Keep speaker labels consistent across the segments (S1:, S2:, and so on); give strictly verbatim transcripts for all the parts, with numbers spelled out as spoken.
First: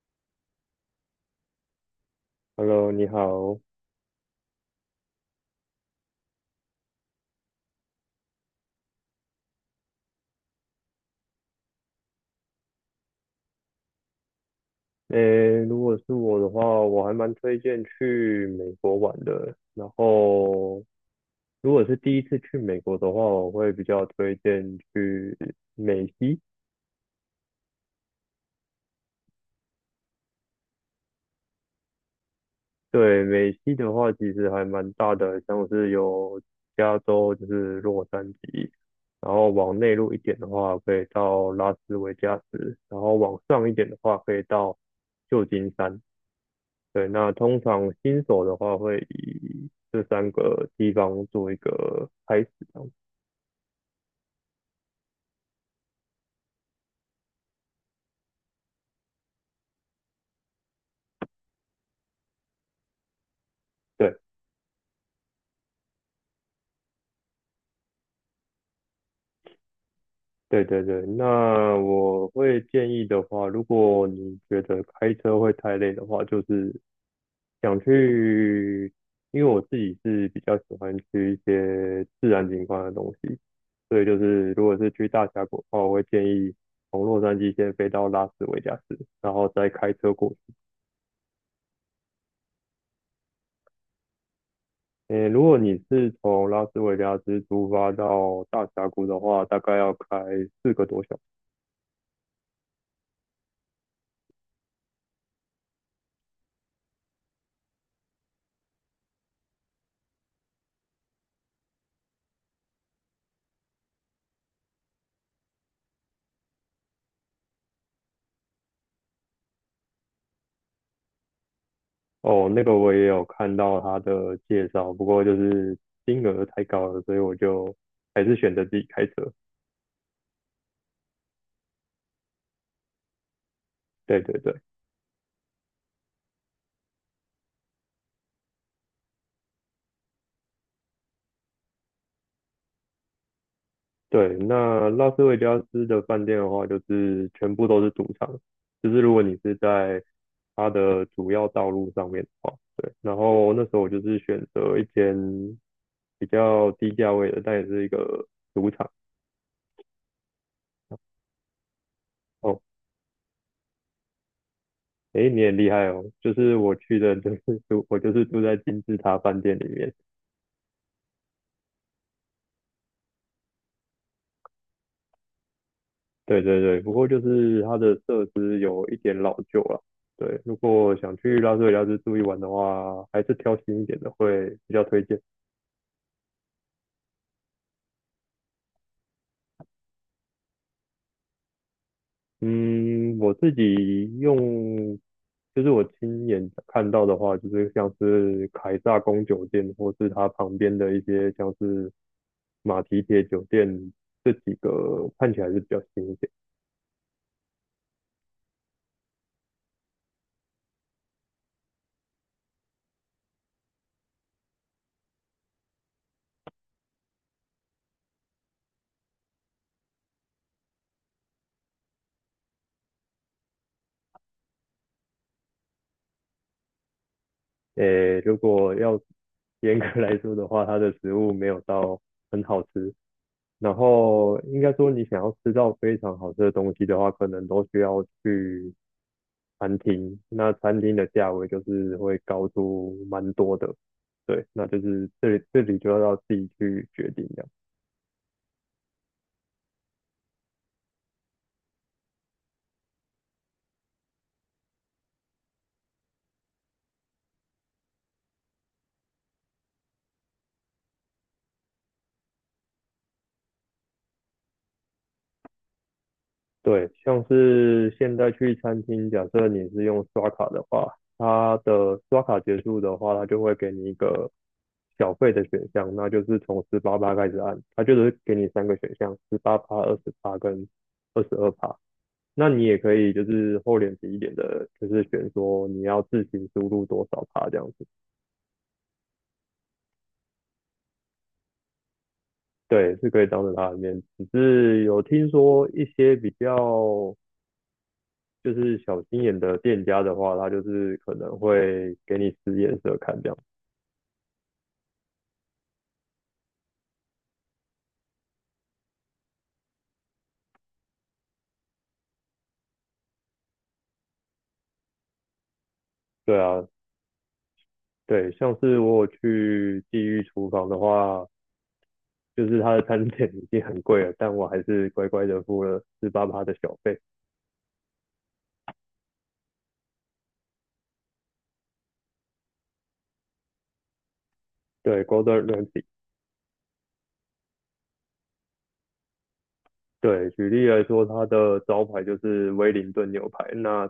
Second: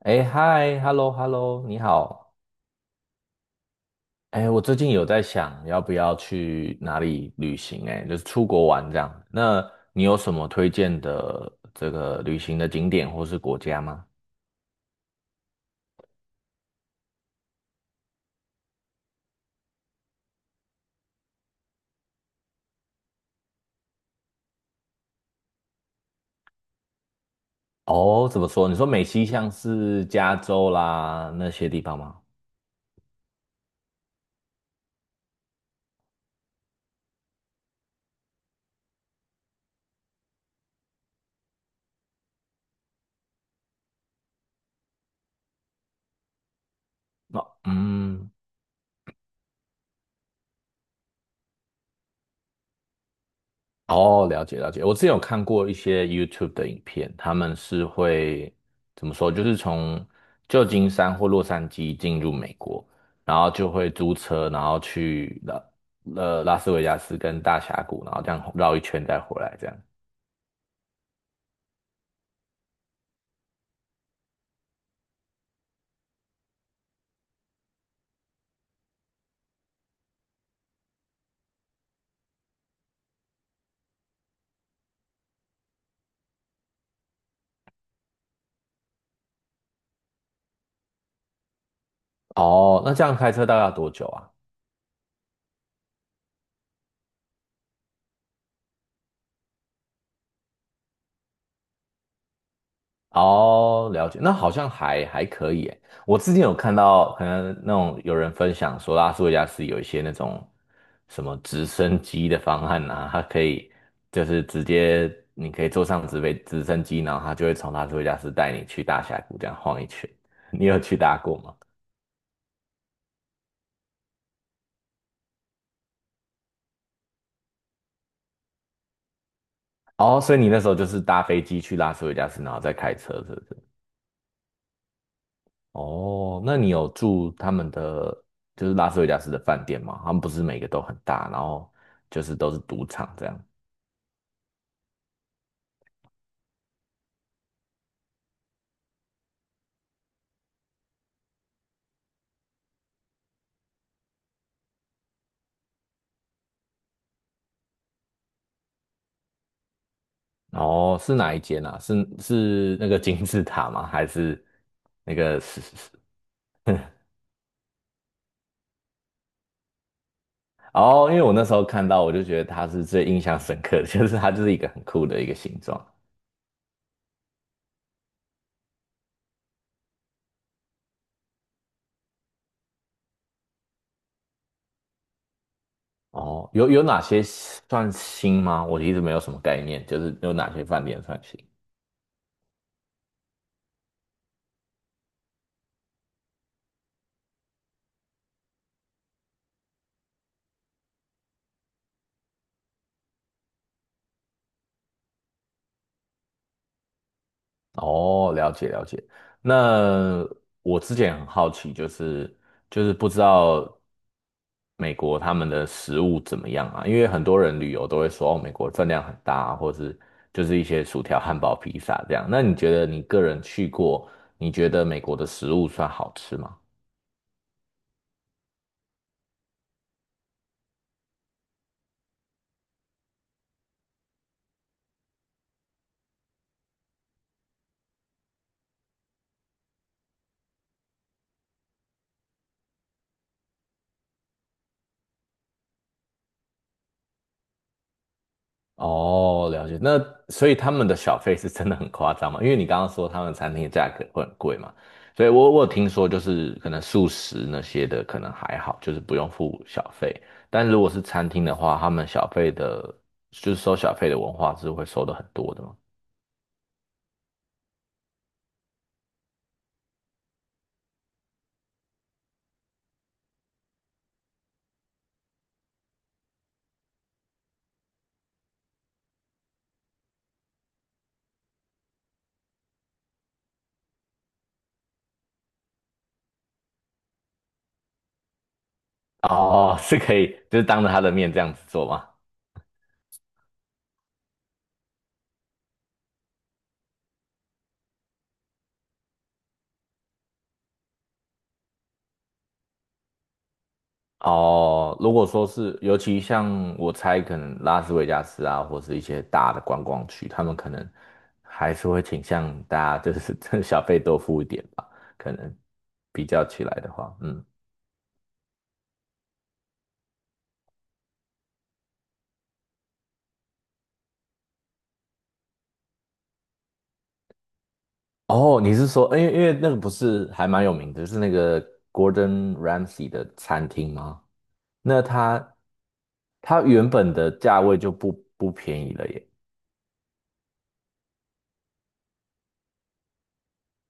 S1: 哎，嗨，hello，hello，你好。
S2: Hello，你好。
S1: 哎，我最近有在想要不要去哪里旅行，哎，就是出国玩这样。那你有什么推荐的这个旅行的景点或是国家吗？
S2: 诶，如果是我的话，我还蛮推荐去美国玩的。然后，如果是第一次去美国的话，我会比较推荐去美西。
S1: 哦，怎么说？你说美西像是加州啦那些地方吗？
S2: 对，美西的话，其实还蛮大的，像是有加州，就是洛杉矶，然后往内陆一点的话，可以到拉斯维加斯，然后往上一点的话，可以到旧金山。对，那
S1: 那、
S2: 通常新
S1: 嗯，
S2: 手的话会以这三个地方做一个开始这样子。
S1: 哦，了解了解。我之前有看过一些 YouTube 的影片，他们是会怎么说？就是从旧金山或洛杉矶进入美国，然后就会租
S2: 对，
S1: 车，然后去拉呃拉斯维加斯跟大峡谷，然后这样绕一圈再回来这样。
S2: 对对对。那我会建议的话，如果你觉得开车会太累的话，就是想去，因为我自己是比较喜欢去一些自然景观的东西，所以就是如果是去大峡谷的话，我会建议从洛杉矶先飞到拉斯维加斯，然后再开车过去。
S1: 哦，那这样开车大概要多久啊？
S2: 诶，如果你是从拉斯维加斯出发到大峡谷的话，大概要开四个多小时。
S1: 哦，了解，那好像还还可以诶。我之前有看到，可能那种有人分享说，拉斯维加斯有一些那种什么直升机的方案啊，它可以就是直接你可以坐上直飞直升机，然后它就会从拉斯维加斯带你去大峡谷这样晃一圈。你有去搭过吗？
S2: 哦，那个我也有看到他的介绍，不过就是金额太高了，所以我就还是选择自己开车。
S1: 哦，所以你那时候就是搭飞机去拉斯维加斯，然后再开车，是不是？
S2: 对对对
S1: 哦，那你有住他们的就是拉斯维加斯的饭店吗？他们不是每个都很大，然后就是都是赌场这样。
S2: 对，那拉斯维加斯的饭店的话，就是全部都是赌场，就是如果你是在它的主要道路上面的话，对。然后那时候我就是选择一间比较低价位的，但也是一个赌场。
S1: 哦，是哪一间啊？是
S2: 哦，
S1: 是那个金字塔吗？还是那
S2: 诶，你
S1: 个
S2: 也
S1: 是
S2: 厉
S1: 是
S2: 害
S1: 是？
S2: 哦！就是我去的，就是住，我就是住在金字塔饭店里面。
S1: 哦，因为我那时候看到，我就觉得它是最印象深刻的，就是它就是一个很酷的一个形状。
S2: 对对对，不过就是它的设施有一点老旧了。对，如果想去拉斯维加斯住一晚的话，还是挑新一点的会比较推荐。
S1: 哦，有有哪些算新吗？我一直没有什么概念，就是有哪些饭店算新。
S2: 嗯，我自己用，就是我亲眼看到的话，就是像是凯撒宫酒店，或是它旁边的一些像是马蹄铁酒店，这几个看起来是比较新一点。
S1: 哦，了解了解。那我之前很好奇，就是就是不知道美国他们的食物怎么样啊？因为很多人旅游都会说，哦，美国分量很大啊，或是就是一些薯条、汉堡、披萨这样。那你觉得你个人去过，你觉得美国的食物算好吃吗？
S2: 诶，如果要严格来说的话，它的食物没有到很好吃。然后应该说，你想要吃到非常好吃的东西的话，可能都需要去餐厅。那餐厅的价位就是会高出蛮多的，对，那就是这里这里就要自己去决定的。
S1: 哦，了解。那所以他们的小费是真的很夸张嘛？因为你刚刚说他们餐厅的价格会很贵嘛，所以我我有听说就是可能素食那些的可能还好，就是不用付小费。但如果是餐厅的话，他们小费的，就是收小费的文化是会收的很多的嘛。
S2: 对，像是现在去餐厅，假设你是用刷卡的话，它的刷卡结束的话，它就会给你一个小费的选项，那就是从十八趴开始按，它就是给你三个选项，十八趴、二十趴跟二十二趴。那你也可以就是厚脸皮一点的，就是选说你要自行输入多少趴这样子，
S1: 哦，是可以，就是当着他的面这样子做吗？
S2: 对，是可以当着他的面。只是有听说一些比较就是小心眼的店家的话，他就是可能会给你使眼色看这样。
S1: 哦，如果说是，尤其像我猜，可能拉斯维加斯啊，或是一些大的观光区，他们可能还是会倾向大家就是 真的小费多付一点吧，可能比
S2: 对
S1: 较起
S2: 啊，
S1: 来的话，嗯。
S2: 对，像是我有去地狱厨房的话，就是他的餐点已经很贵了，但我还是乖乖的付了四八八的小费。
S1: 哦，你是说，因为因为那个不是还蛮有名的，就是那个 Gordon Ramsay 的餐厅吗？那
S2: 对，Golden
S1: 它
S2: Ramsy,
S1: 它原本的价位就不不便宜了耶。
S2: 对，举例来说，它的招牌就是威灵顿牛排，那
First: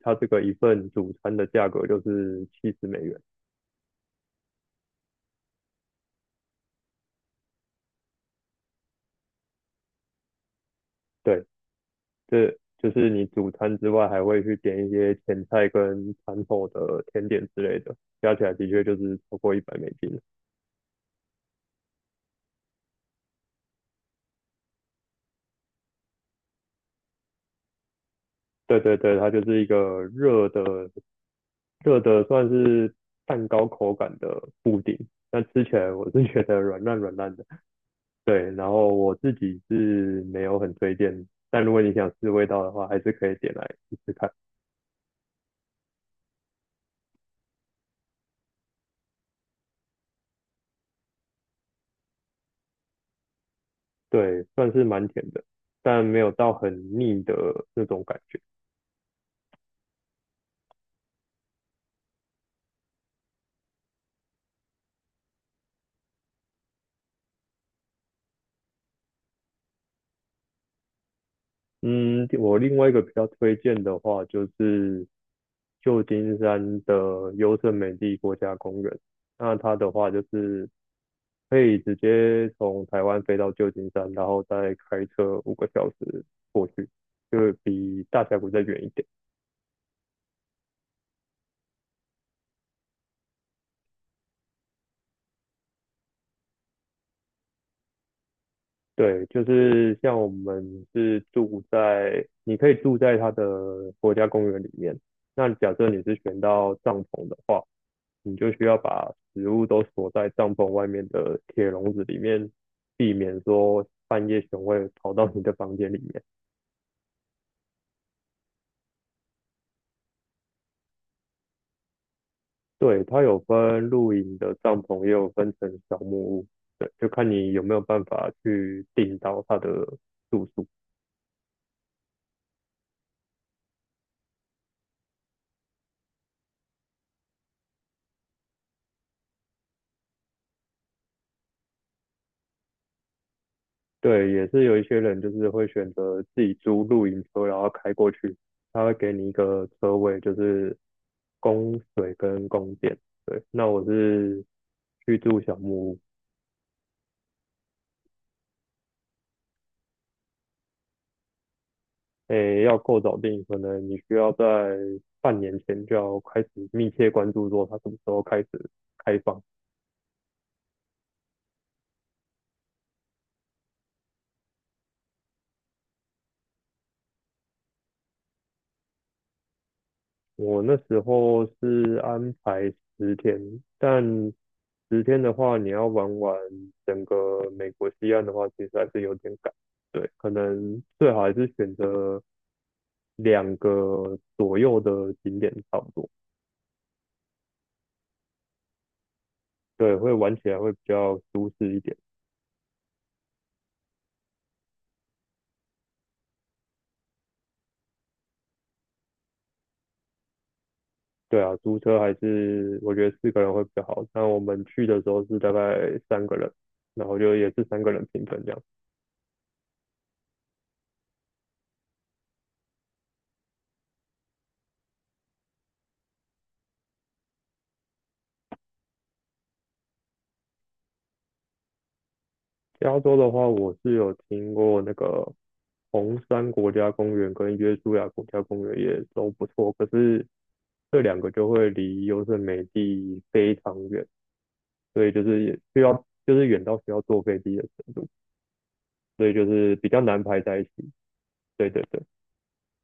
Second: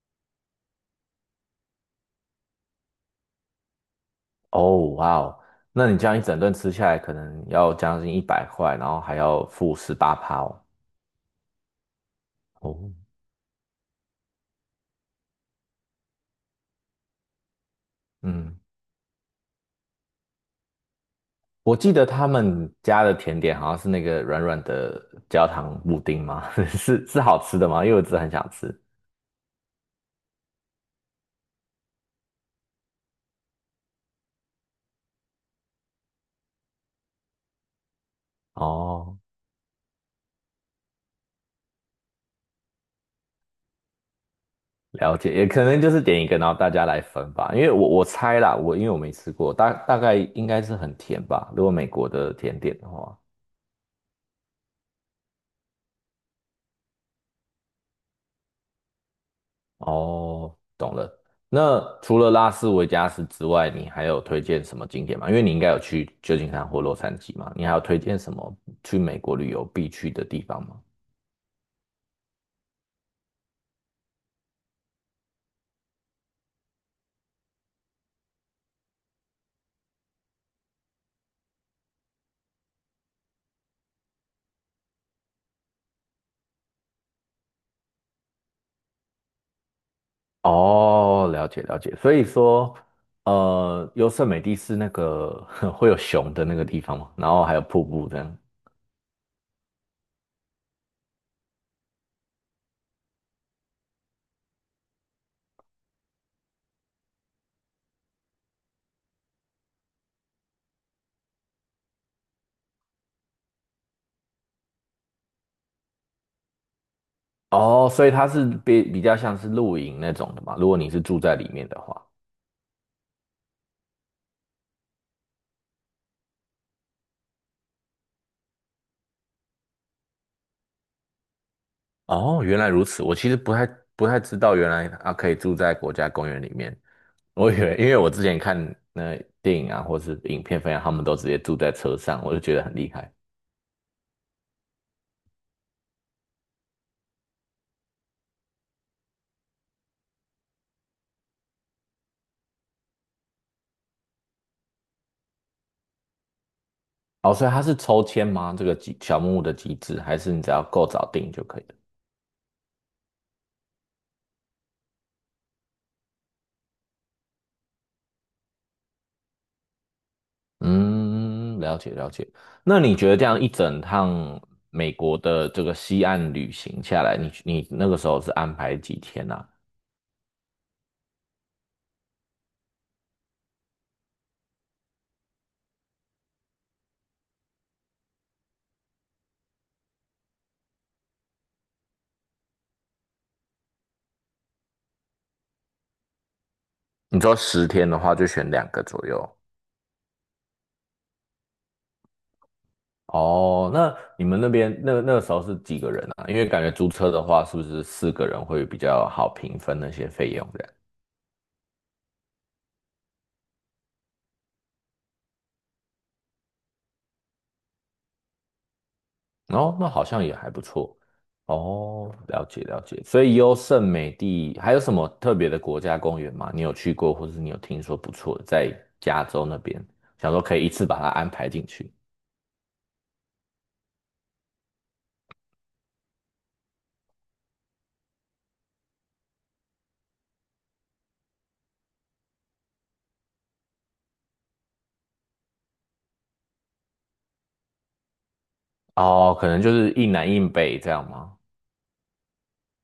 S2: 它这个一份主餐的价格就是七十美元。
S1: 哦，哇哦，那你这样一整顿吃下来，可能要将近一百块，然后还要付十八趴哦。
S2: 对，这
S1: 哦，
S2: 就是你主餐之外，还会去点一些前菜跟餐后的甜点之类的，加起来
S1: 嗯，
S2: 的确就是超过一百美金。
S1: 我记得他们家的甜点好像是那个软软的焦糖布丁吗？是是好吃的吗？因为我真的很想吃。
S2: 对对对，它就是一个热的热的，算是蛋糕口感的布丁。但吃起来我是觉得软烂软烂的，对。然后我
S1: 哦，
S2: 自己是没有很推荐，但如果你想试味道的话，还是可以点来试试看。
S1: 了解，也可能就是点一个，然后大家来分吧。因为我我猜啦，我因为我没吃过，大大概应该是很甜吧，如果美国的甜点的话。
S2: 对，算是蛮甜的，但没有到很腻的那种感觉。
S1: 哦，懂了。那除了拉斯维加斯之外，你还有推荐什么景点吗？因为你应该有去旧金山或洛杉矶嘛，你还有推荐什么去美国旅游必去的地方吗？
S2: 嗯，我另外一个比较推荐的话，就是旧金山的优胜美地国家公园。那它的话就是可以直接从台湾飞到旧金山，然后再开车五个小时过去，就比大峡谷再远一点。
S1: 哦，了解了解。所以说，呃，优胜美地是那个 会有熊的那个地方嘛，然后还有瀑布这样。
S2: 对，就是像我们是住在，你可以住在它的国家公园里面。那假设你是选到帐篷的话，你就需要把食物都锁在帐篷外面的铁笼子里面，避免说半夜熊会跑到你的房间里面。
S1: 哦，所以它是比比较像是露营那种的嘛，如果你是住在里面的话。
S2: 对，它有分露营的帐篷，也有分成小木屋，对，就看你有没有办法去订到它的住宿。
S1: 哦，原来如此。我其实不太不太知道，原来啊可以住在国家公园里面。我以为，因为我之前看那电影啊，或是影片分享，他们都直接住在车上，我就觉得很厉害。
S2: 对，也是有一些人就是会选择自己租露营车，然后开过去，他会给你一个车位，就是供水跟供电。对，那我是去住小木屋。
S1: 哦，所以它是抽签吗？这个机小木屋的机制，还是你只要够早订就可以了？
S2: 诶，要够早定，可能你需要在半年前就要开始密切关注，说它什么时候开始开放。
S1: 嗯，了解了解。那你觉得这样一整趟美国的这个西岸旅行下来，你你那个时候是安排几天啊？
S2: 我那时候是安排十天，但十天的话，你要玩完整个美国西岸的话，其实还是有点赶。对，可能最好还是选择两个左右的景点差不多，
S1: 你说十天的话，就选两个左右。
S2: 对，会玩起来会比较舒适一点。
S1: 哦，那你们那边那那个时候是几个人啊？因为感觉租车的话，是不是四个人会比较好平分那些费用这样？
S2: 对啊，租车还是我觉得四个人会比较好。但我们去的时候是大概三个人，然后就也是三个人平分这样。
S1: 哦，那好像也还不错。哦，了解了解。所以优胜美地还有什么特别的国家公园吗？你有去过，或者是你有听说不错的，在加州那边，想说可以一次把它安排进去。
S2: 加州的话，我是有听过那个红山国家公园跟约书亚国家公园也都不错，可是这两个就会离优胜美地非常远，所以就是也需要就是远到需要坐飞机的程度，所以
S1: 哦，
S2: 就
S1: 可能就
S2: 是比
S1: 是
S2: 较
S1: 一
S2: 难
S1: 南
S2: 排
S1: 一
S2: 在一起。
S1: 北这样吗？
S2: 对对对，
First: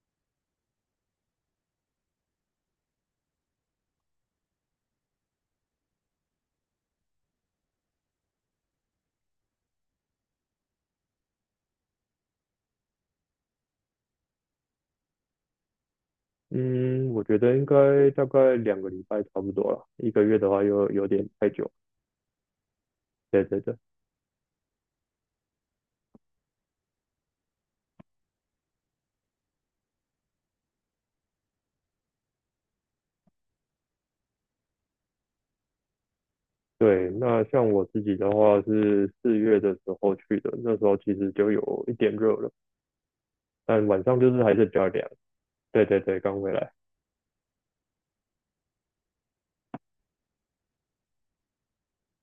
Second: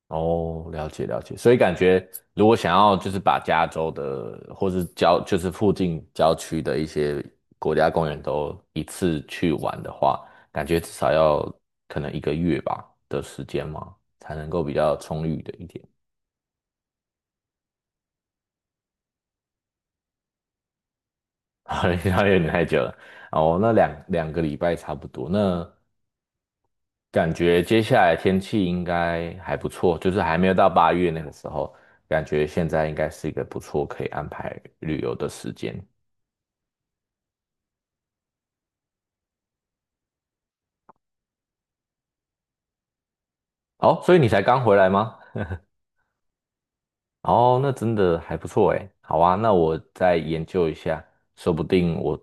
S1: 哦，了解了解，所以感觉如果想要就是把加州的或是郊就是附近郊区的一些国家公园都一次去玩的话，感觉至少要可能一个月吧的时间嘛，才能够比较充裕的一点。
S2: 嗯，我觉得应该大概两个礼拜差不多了，一个月的话又有点太 久。
S1: 好像有点太久了
S2: 对
S1: 哦，
S2: 对
S1: 那
S2: 对
S1: 两两个礼拜差不多。那感觉接下来天气应该还不错，就是还没有到八月那个时候，感觉现在应该是一个不错可以安排旅游的时间。
S2: 对，那像我自己的话是四月的时候去的，那时候其实就有一点热了，但晚
S1: 哦，所以
S2: 上
S1: 你
S2: 就
S1: 才
S2: 是还
S1: 刚
S2: 是比
S1: 回
S2: 较
S1: 来
S2: 凉。
S1: 吗？
S2: 对对对，刚回来，
S1: 哦，那真的还不错诶。好啊，那我再研究一下，说不定我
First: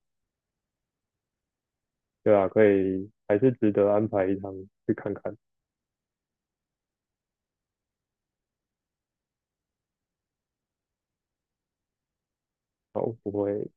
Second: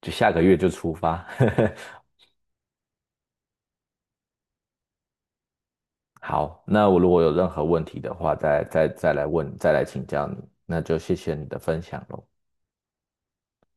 S1: 就下个月就出发。
S2: 对啊，可以还是值得安排一趟去看看。
S1: 好，那我如果有任何问题的话，再再再来问，再来请教你。那就谢谢你的分享喽。
S2: 好，不会